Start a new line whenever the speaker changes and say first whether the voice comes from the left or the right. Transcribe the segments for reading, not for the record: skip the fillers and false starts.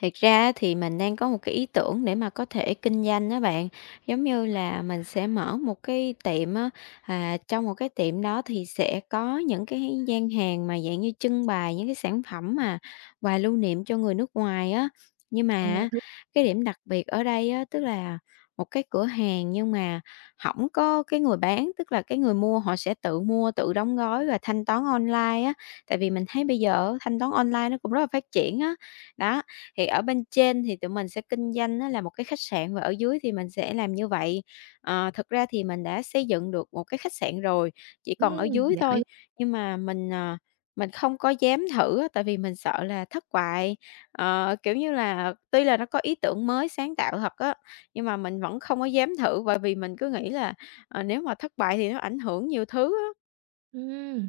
left: Thiệt ra á thì mình đang có một cái ý tưởng để mà có thể kinh doanh đó bạn, giống như là mình sẽ mở một cái tiệm á. À, trong một cái tiệm đó thì sẽ có những cái gian hàng mà dạng như trưng bày những cái sản phẩm mà quà lưu niệm cho người nước ngoài á. Nhưng mà
right: Còn nhiều
left: á,
right: thứ.
left: cái điểm đặc biệt ở đây á, tức là một cái cửa hàng nhưng mà không có cái người bán, tức là cái người mua họ sẽ tự mua, tự đóng gói và thanh toán online á. Tại vì mình thấy bây giờ thanh toán online nó cũng rất là phát triển á. Đó, thì ở bên trên thì tụi mình sẽ kinh doanh á là một cái khách sạn và ở dưới thì mình sẽ làm như vậy. Ờ, thực ra thì mình đã xây dựng được một cái khách sạn rồi, chỉ còn ở dưới
right: Giỏi.
left: thôi, nhưng mà mình không có dám thử á, tại vì mình sợ là thất bại. Ờ, kiểu như là, tuy là nó có ý tưởng mới sáng tạo thật á, nhưng mà mình vẫn không có dám thử bởi vì mình cứ nghĩ là, ờ, nếu mà thất bại thì nó ảnh hưởng nhiều thứ á.
right: Ừm,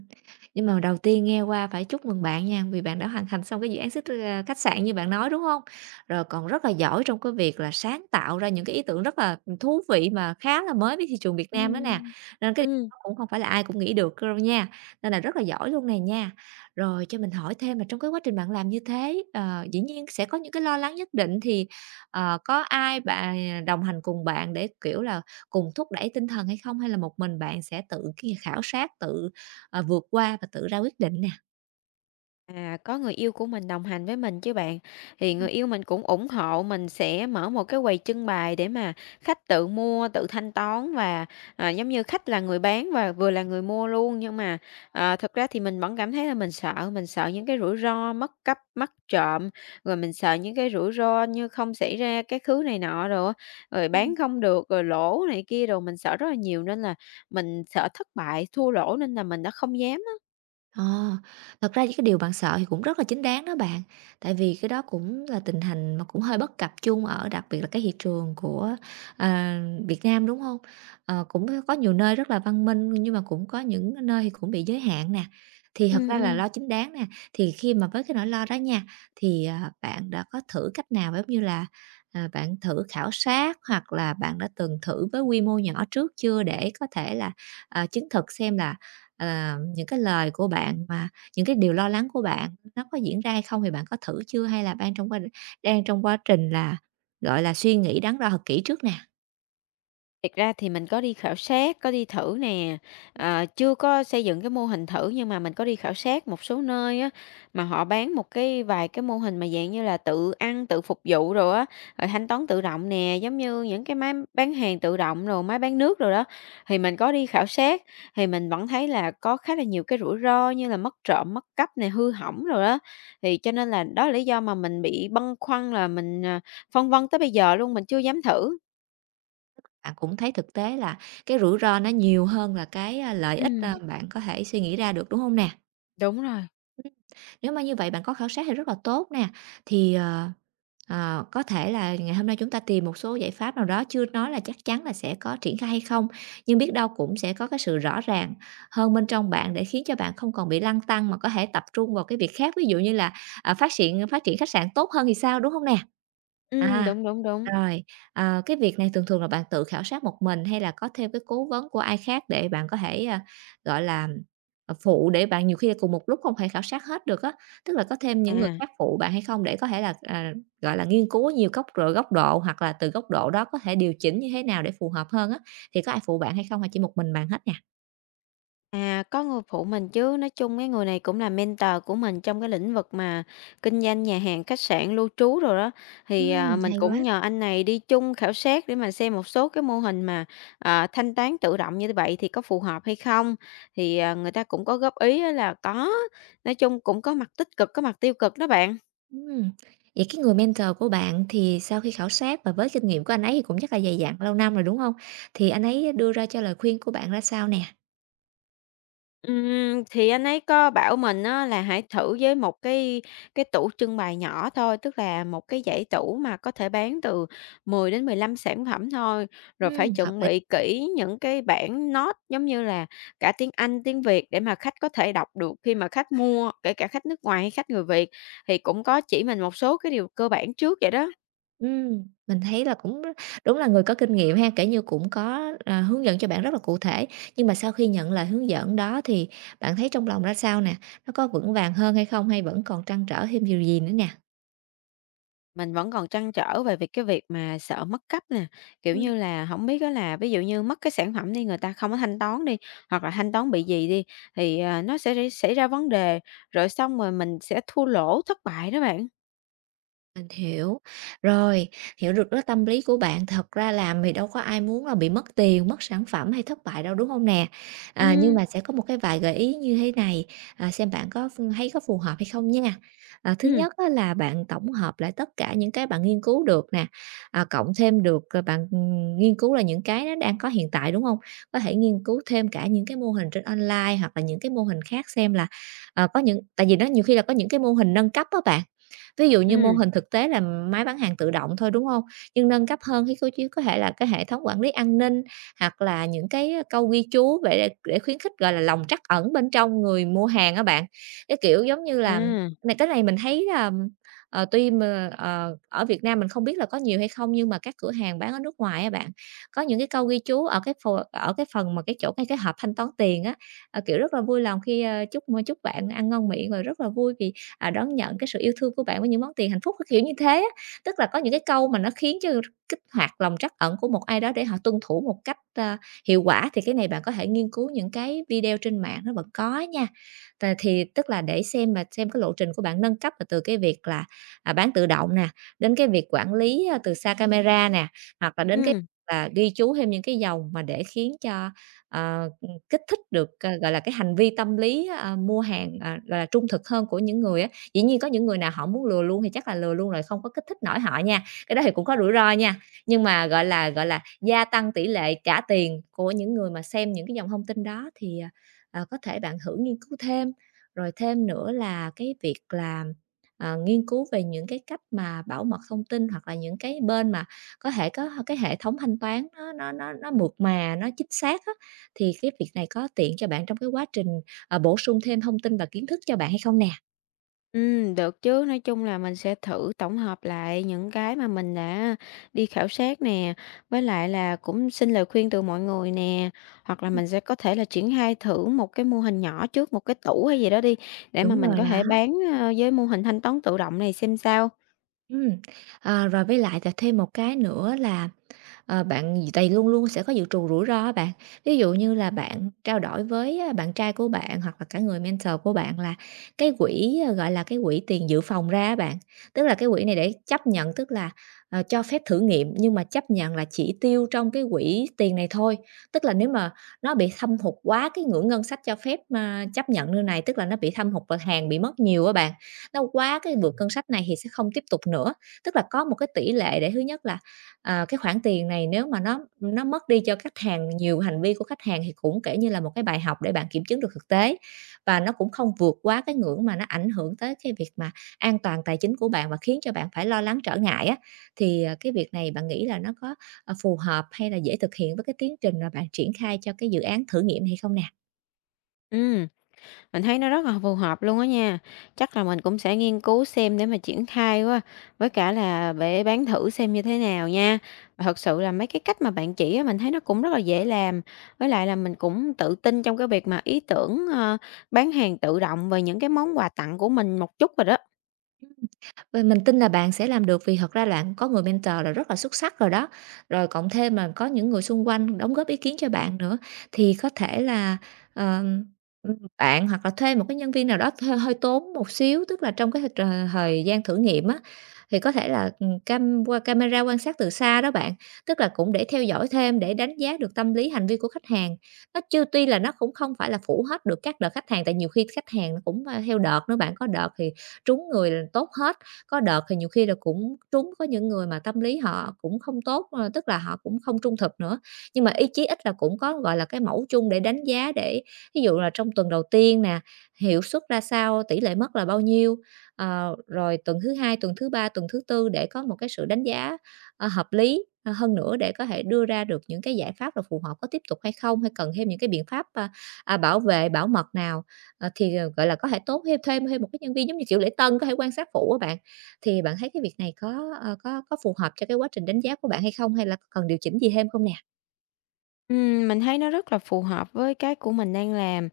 right: nhưng mà đầu tiên nghe qua phải chúc mừng bạn nha, vì bạn đã hoàn thành xong cái dự án khách sạn như bạn nói, đúng không? Rồi còn rất là giỏi trong cái việc là sáng tạo ra những cái ý tưởng rất là, thú vị mà khá là mới với thị trường Việt
left: Ừ.
right: Nam đó nè, nên cái điều
left: Ừm.
right: đó cũng không phải là ai cũng nghĩ được đâu nha, nên là rất là giỏi luôn này nha. Rồi cho mình hỏi thêm là trong cái quá trình bạn làm như thế, dĩ nhiên sẽ có những cái lo lắng nhất định thì, có ai bạn đồng hành cùng bạn để, kiểu là, cùng thúc đẩy tinh thần hay không? Hay là một mình bạn sẽ tự kia khảo sát, tự vượt qua và tự ra quyết định nè.
left: À, có người yêu của mình đồng hành với mình chứ bạn. Thì
right: Ừm,
left: người yêu mình cũng ủng hộ mình sẽ mở một cái quầy trưng bày để mà khách tự mua, tự thanh toán và, à, giống như khách là người bán và vừa là người mua luôn. Nhưng mà, ờ, thực ra thì mình vẫn cảm thấy là mình sợ những cái rủi ro mất cắp, mất trộm, rồi mình sợ những cái rủi ro như không xảy ra cái thứ này nọ đồ á, rồi
right: ừm.
left: bán không được, rồi lỗ này kia rồi mình sợ rất là nhiều nên là mình sợ thất bại, thua lỗ nên là mình đã không dám á.
right: Ờ, Thật ra những cái điều bạn sợ thì cũng rất là chính đáng đó bạn, tại vì cái đó cũng là tình hình mà cũng hơi bất cập chung ở đặc biệt là cái thị trường của, à, Việt Nam, đúng không? Ờ, cũng có nhiều nơi rất là văn minh nhưng mà cũng có những nơi thì cũng bị giới hạn nè, thì thật
left: Ừm,
right: ra là
left: ừm.
right: lo chính đáng nè. Thì khi mà với cái nỗi lo đó nha, thì, bạn đã có thử cách nào giống như là, bạn thử khảo sát hoặc là bạn đã từng thử với quy mô nhỏ trước chưa để có thể là, chứng thực xem là những cái lời của bạn mà những cái điều lo lắng của bạn nó có diễn ra hay không? Thì bạn có thử chưa? Hay là đang trong quá trình là, gọi là, suy nghĩ đắn đo thật kỹ trước nè,
left: Thực ra thì mình có đi khảo sát, có đi thử nè, ờ, chưa có xây dựng cái mô hình thử nhưng mà mình có đi khảo sát một số nơi á, mà họ bán một cái vài cái mô hình mà dạng như là tự ăn, tự phục vụ rồi á, rồi thanh toán tự động nè, giống như những cái máy bán hàng tự động rồi máy bán nước rồi đó. Thì mình có đi khảo sát, thì mình vẫn thấy là có khá là nhiều cái rủi ro như là mất trộm, mất cắp nè, hư hỏng rồi đó. Thì cho nên là đó là lý do mà mình bị băn khoăn là mình, à, phân vân tới bây giờ luôn, mình chưa dám thử.
right: bạn cũng thấy thực tế là cái rủi ro nó nhiều hơn là cái, lợi ích,
left: Ừm,
right: bạn có thể suy nghĩ ra được, đúng không nè?
left: đúng rồi.
right: Ừm, nếu mà như vậy bạn có khảo sát thì rất là tốt nè. Thì, có thể là ngày hôm nay chúng ta tìm một số giải pháp nào đó, chưa nói là chắc chắn là sẽ có triển khai hay không, nhưng biết đâu cũng sẽ có cái sự rõ ràng hơn bên trong bạn để khiến cho bạn không còn bị lăn tăn mà có thể tập trung vào cái việc khác. Ví dụ như là, phát triển khách sạn tốt hơn thì sao, đúng không nè? À,
left: Đúng, đúng, đúng.
right: Rồi, cái việc này thường thường là bạn tự khảo sát một mình hay là có thêm cái cố vấn của ai khác để bạn có thể, gọi là phụ để bạn nhiều khi là cùng một lúc không thể khảo sát hết được á, tức là có thêm những người
left: À,
right: khác phụ bạn hay không để có thể là, gọi là, nghiên cứu nhiều góc rồi góc độ hoặc là từ góc độ đó có thể điều chỉnh như thế nào để phù hợp hơn á, thì có ai phụ bạn hay không hay chỉ một mình bạn hết nè?
left: à, có người phụ mình chứ, nói chung cái người này cũng là mentor của mình trong cái lĩnh vực mà kinh doanh nhà hàng, khách sạn, lưu trú rồi đó. Thì, à, mình
right: Hay quá.
left: cũng nhờ anh này đi chung khảo sát để mà xem một số cái mô hình mà, à, thanh toán tự động như vậy thì có phù hợp hay không. Thì, à, người ta cũng có góp ý á là có, nói chung cũng có mặt tích cực, có mặt tiêu cực đó bạn.
right: Ừm, vậy cái người mentor của bạn thì sau khi khảo sát và với kinh nghiệm của anh ấy thì cũng chắc là dày dặn lâu năm rồi, đúng không? Thì anh ấy đưa ra cho lời khuyên của bạn ra sao nè?
left: Thì anh ấy có bảo mình á là hãy thử với một cái tủ trưng bày nhỏ thôi, tức là một cái dãy tủ mà có thể bán từ 10 đến 15 sản phẩm thôi, rồi phải
right: Hợp.
left: chuẩn bị kỹ những cái bảng note giống như là cả tiếng Anh, tiếng Việt để mà khách có thể đọc được khi mà khách mua, kể cả khách nước ngoài hay khách người Việt, thì cũng có chỉ mình một số cái điều cơ bản trước vậy đó.
right: Mình thấy là cũng r đúng là người có kinh nghiệm ha, kể như, cũng có, hướng dẫn cho bạn rất là cụ thể. Nhưng mà sau khi nhận lời hướng dẫn đó thì bạn thấy trong lòng ra sao nè? Nó có vững vàng hơn hay không hay vẫn còn trăn trở thêm điều gì nữa nè?
left: Mình vẫn còn trăn trở về việc mà sợ mất cấp nè, kiểu như là, không biết á là ví dụ như mất cái sản phẩm đi, người ta không có thanh toán đi, hoặc là thanh toán bị gì đi thì, à, nó sẽ rỉ xảy ra vấn đề, rồi xong rồi mình sẽ thua lỗ, thất bại đó bạn.
right: Mình hiểu. Rồi, hiểu được cái tâm lý của bạn. Thật ra làm thì đâu có ai muốn là bị mất tiền, mất sản phẩm hay thất bại đâu, đúng không nè? À, nhưng
left: Ừm,
right: mà sẽ có một cái vài gợi ý như thế này, xem bạn có ph thấy có phù hợp hay không nha. À, thứ
left: ừm,
right: nhất á là bạn tổng hợp lại tất cả những cái bạn nghiên cứu được nè, cộng thêm được, bạn, nghiên cứu là những cái nó đang có hiện tại, đúng không? Có thể nghiên cứu thêm cả những cái mô hình trên online hoặc là những cái mô hình khác xem là, có những tại vì nó nhiều khi là có những cái mô hình nâng cấp á bạn. Ví dụ như mô
left: ừm,
right: hình thực tế là máy bán hàng tự động thôi, đúng không? Nhưng nâng cấp hơn thì cô chỉ có thể là cái hệ thống quản lý an ninh, hoặc là những cái câu ghi chú để khuyến khích, gọi là, lòng trắc ẩn bên trong người mua hàng á bạn. Cái kiểu giống như
left: à,
right: là này cái này mình thấy là, tuy mà, ở Việt Nam mình không biết là có nhiều hay không, nhưng mà các cửa hàng bán ở nước ngoài á bạn, có những cái câu ghi chú ở cái phần mà cái chỗ ngay cái hộp thanh toán tiền á, kiểu, rất là vui lòng khi, chúc chúc bạn ăn ngon miệng, rồi rất là vui vì đón nhận cái sự yêu thương của bạn với những món tiền hạnh phúc, cái kiểu như thế á. Tức là có những cái câu mà nó khiến cho kích hoạt lòng trắc ẩn của một ai đó để họ tuân thủ một cách, hiệu quả, thì cái này bạn có thể nghiên cứu những cái video trên mạng nó vẫn có nha. T thì Tức là để xem cái lộ trình của bạn nâng cấp là từ cái việc là, bán tự động nè, đến cái việc quản lý, từ xa camera nè, hoặc là đến cái
left: ừm.
right: là ghi chú thêm những cái dòng mà để khiến cho, ờ, kích thích được, gọi là, cái hành vi tâm lý, mua hàng, gọi là, trung thực hơn của những người á. Dĩ nhiên có những người nào họ muốn lừa luôn thì chắc là lừa luôn rồi không có kích thích nổi họ nha, cái đó thì cũng có rủi ro nha. Nhưng mà, gọi là, gia tăng tỷ lệ trả tiền của những người mà xem những cái dòng thông tin đó thì, có thể bạn thử nghiên cứu thêm. Rồi thêm nữa là cái việc là, nghiên cứu về những cái cách mà bảo mật thông tin hoặc là những cái bên mà có thể có cái hệ thống thanh toán nó mượt mà, nó chính xác á, thì cái việc này có tiện cho bạn trong cái quá trình, bổ sung thêm thông tin và kiến thức cho bạn hay không nè?
left: Được chứ, nói chung là mình sẽ thử tổng hợp lại những cái mà mình đã đi khảo sát nè, với lại là cũng xin lời khuyên từ mọi người nè, hoặc là mình sẽ có thể là triển khai thử một cái mô hình nhỏ trước, một cái tủ hay gì đó đi, để mà
right: Đúng
left: mình
right: rồi
left: có
right: đó.
left: thể bán, ơ, với mô hình thanh toán tự động này xem sao.
right: Ừ, rồi với lại là thêm một cái nữa là bạn gì tại luôn luôn sẽ có dự trù rủi ro á bạn. Ví dụ như là bạn trao đổi với, bạn trai của bạn hoặc là cả người mentor của bạn là cái quỹ, gọi là, cái quỹ tiền dự phòng ra á bạn, tức là cái quỹ này để chấp nhận, tức là, cho phép thử nghiệm nhưng mà chấp nhận là chỉ tiêu trong cái quỹ tiền này thôi. Tức là nếu mà nó bị thâm hụt quá cái ngưỡng ngân sách cho phép, chấp nhận như này, tức là nó bị thâm hụt và hàng bị mất nhiều á bạn, nó quá cái vượt ngân sách này thì sẽ không tiếp tục nữa. Tức là có một cái tỷ lệ để thứ nhất là cái khoản tiền này nếu mà nó mất đi cho khách hàng nhiều hành vi của khách hàng thì cũng kể như là một cái bài học để bạn kiểm chứng được thực tế và nó cũng không vượt quá cái ngưỡng mà nó ảnh hưởng tới cái việc mà an toàn tài chính của bạn và khiến cho bạn phải lo lắng trở ngại á thì cái việc này bạn nghĩ là nó có phù hợp hay là dễ thực hiện với cái tiến trình mà bạn triển khai cho cái dự án thử nghiệm hay không nè?
left: Ừm. Mình thấy nó rất là phù hợp luôn á nha. Chắc là mình cũng sẽ nghiên cứu xem để mà triển khai quá, với cả là để bán thử xem như thế nào nha. Và thật sự là mấy cái cách mà bạn chỉ á, mình thấy nó cũng rất là dễ làm. Với lại là mình cũng tự tin trong cái việc mà ý tưởng ờ, bán hàng tự động về những cái món quà tặng của mình một chút rồi đó.
right: Và mình tin là bạn sẽ làm được vì thật ra bạn có người mentor là rất là xuất sắc rồi đó. Rồi cộng thêm mà có những người xung quanh đóng góp ý kiến cho bạn nữa, thì có thể là, ờm, bạn hoặc là thuê một cái nhân viên nào đó thuê hơi tốn một xíu, tức là trong cái thời thời gian thử nghiệm á, thì có thể là, camera quan sát từ xa đó bạn, tức là cũng để theo dõi thêm, để đánh giá được tâm lý hành vi của khách hàng. Nó chưa Tuy là nó cũng không phải là phủ hết được các đợt khách hàng, tại nhiều khi khách hàng nó cũng, theo đợt nữa bạn, có đợt thì trúng người là tốt hết. Có đợt thì nhiều khi là cũng trúng có những người mà tâm lý họ cũng không tốt, tức là họ cũng không trung thực nữa, nhưng mà ý chí ít là cũng có, gọi là, cái mẫu chung để đánh giá để ví dụ là trong tuần đầu tiên nè, hiệu suất ra sao, tỷ lệ mất là bao nhiêu, rồi tuần thứ 2 tuần thứ 3 tuần thứ tư để có một cái sự đánh giá, hợp lý, hơn nữa để có thể đưa ra được những cái giải pháp là phù hợp có tiếp tục hay không, hay cần thêm những cái biện pháp, bảo vệ, bảo mật nào. Ờ, thì, gọi là, có thể tốt thêm thêm thêm một cái nhân viên giống như, kiểu, lễ tân có thể quan sát phụ các bạn, thì bạn thấy cái việc này có, có phù hợp cho cái quá trình đánh giá của bạn hay không? Hay là cần điều chỉnh gì thêm không nè?
left: Mình thấy nó rất là phù hợp với cái của mình đang làm.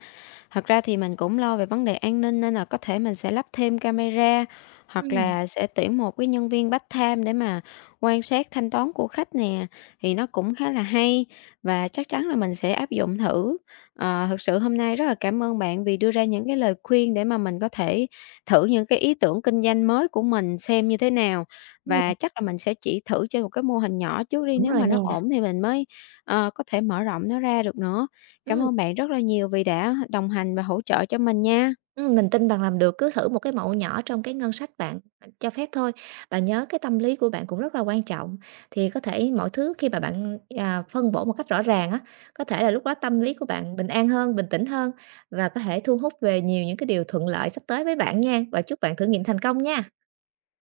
left: Thật ra thì mình cũng lo về vấn đề an ninh nên là có thể mình sẽ lắp thêm camera, hoặc
right: Ừm,
left: là sẽ tuyển một cái nhân viên part-time để mà quan sát thanh toán của khách nè, thì nó cũng khá là hay và chắc chắn là mình sẽ áp dụng thử. Ờ, thực sự hôm nay rất là cảm ơn bạn vì đưa ra những cái lời khuyên để mà mình có thể thử những cái ý tưởng kinh doanh mới của mình xem như thế nào,
right: ừm,
left: và chắc là mình sẽ chỉ thử trên một cái mô hình nhỏ trước đi,
right: đúng
left: nếu
right: rồi
left: mà
right: nè.
left: nó ổn thì mình mới, ờ, có thể mở rộng nó ra được nữa. Cảm
right: Ừm,
left: ơn bạn rất là nhiều vì đã đồng hành và hỗ trợ cho mình nha.
right: mình tin bạn làm được, cứ thử một cái mẫu nhỏ trong cái ngân sách bạn, cho phép thôi. Bạn nhớ cái tâm lý của bạn cũng rất là quan trọng, thì có thể mọi thứ khi mà bạn, phân bổ một cách rõ ràng á, có thể là lúc đó tâm lý của bạn bình an hơn, bình tĩnh hơn và có thể thu hút về nhiều những cái điều thuận lợi sắp tới với bạn nha. Và chúc bạn thử nghiệm thành công nha.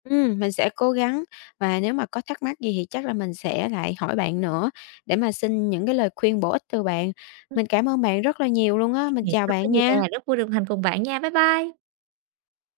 left: Mình sẽ cố gắng và nếu mà có thắc mắc gì thì chắc là mình sẽ lại hỏi bạn nữa để
right: Ừm,
left: mà xin những cái lời khuyên bổ ích từ bạn.
right: ừm,
left: Mình cảm ơn bạn rất là nhiều luôn á. Mình chào
right: không có
left: bạn
right: gì
left: nha.
right: nè, rất vui được đồng hành cùng bạn nha. Bye bye.